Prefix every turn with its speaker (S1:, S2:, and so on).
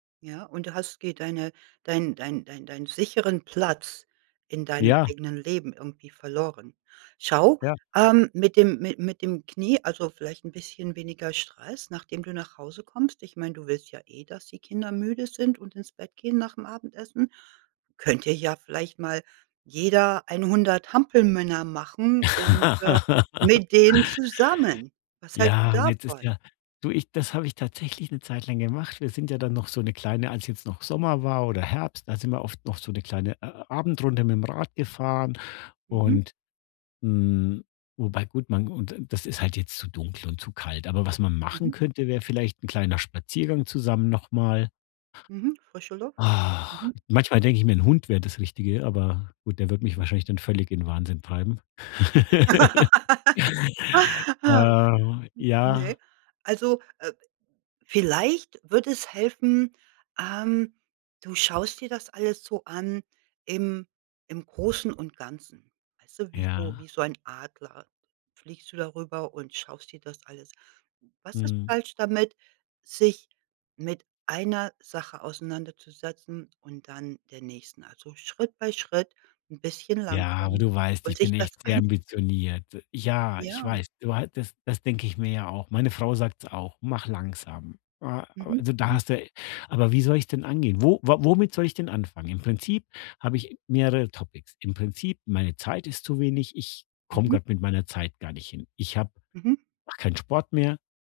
S1: Ja, und du hast geht deine dein dein dein dein sicheren Platz in deinem
S2: Ja.
S1: eigenen Leben irgendwie verloren. Schau,
S2: Ja.
S1: ähm, mit dem mit mit dem Knie also, vielleicht 'n bisschen weniger Stress, nachdem du nach Hause kommst. Ich meine, du willst ja eh, dass die Kinder müde sind und ins Bett gehen nach'm Abendessen. Könnt ihr ja vielleicht mal jeder 100 Hampelmänner machen und, äh, mit denen zusammen. Was hältst du
S2: Ja, und jetzt ist
S1: davon?
S2: ja Du, ich das habe ich tatsächlich 'ne Zeit lang gemacht. Wir sind ja dann noch so 'ne kleine als jetzt noch Sommer war oder Herbst, da sind wir oft noch so 'ne kleine A Abendrunde mit'm Rad gefahren
S1: Mhm.
S2: und Mhm. Wobei gut, man und das ist halt jetzt zu dunkel und zu kalt. Aber was man machen
S1: Mhm.
S2: könnte, wäre vielleicht 'n kleiner Spaziergang zusammen noch mal.
S1: Mhm. Frische Luft. Mhm.
S2: Manchmal denke ich mir, 'n Hund wäre das Richtige, aber gut, der würde mich
S1: Mhm.
S2: wahrscheinlich dann völlig in 'n Wahnsinn treiben.
S1: Ha.
S2: Äh,
S1: N
S2: ja.
S1: ne, also, äh, vielleicht würde es helfen, ähm, du schaust dir das alles so an im im Großen und Ganzen, weißt du, wie so
S2: Ja.
S1: wie so ein Adler fliegst du darüber und schaust dir das alles Was ist
S2: Mhm.
S1: falsch damit, sich mit einer Sache auseinanderzusetzen und dann der nächsten? Also, Schritt bei Schritt, 'n bisschen
S2: Ja, aber
S1: langsam
S2: du weißt,
S1: und
S2: ich
S1: sich
S2: bin
S1: das
S2: echt sehr
S1: einzeln anzu
S2: ambitioniert. Ja, ich
S1: Ja.
S2: weiß, du hattest das denke ich mir ja auch. Meine Frau sagt's auch: „Mach langsam.“ A a
S1: Mhm.
S2: also, da
S1: Mhm.
S2: hast du e aber wie soll ich es denn angehen? Wo wa womit soll ich denn anfangen? Im Prinzip habe ich mehrere Topics. Im Prinzip: meine Zeit ist zu wenig. Ich komme
S1: Mhm.
S2: grad mit meiner Zeit gar nicht hin. Ich habe
S1: Mhm.
S2: mache keinen Sport mehr.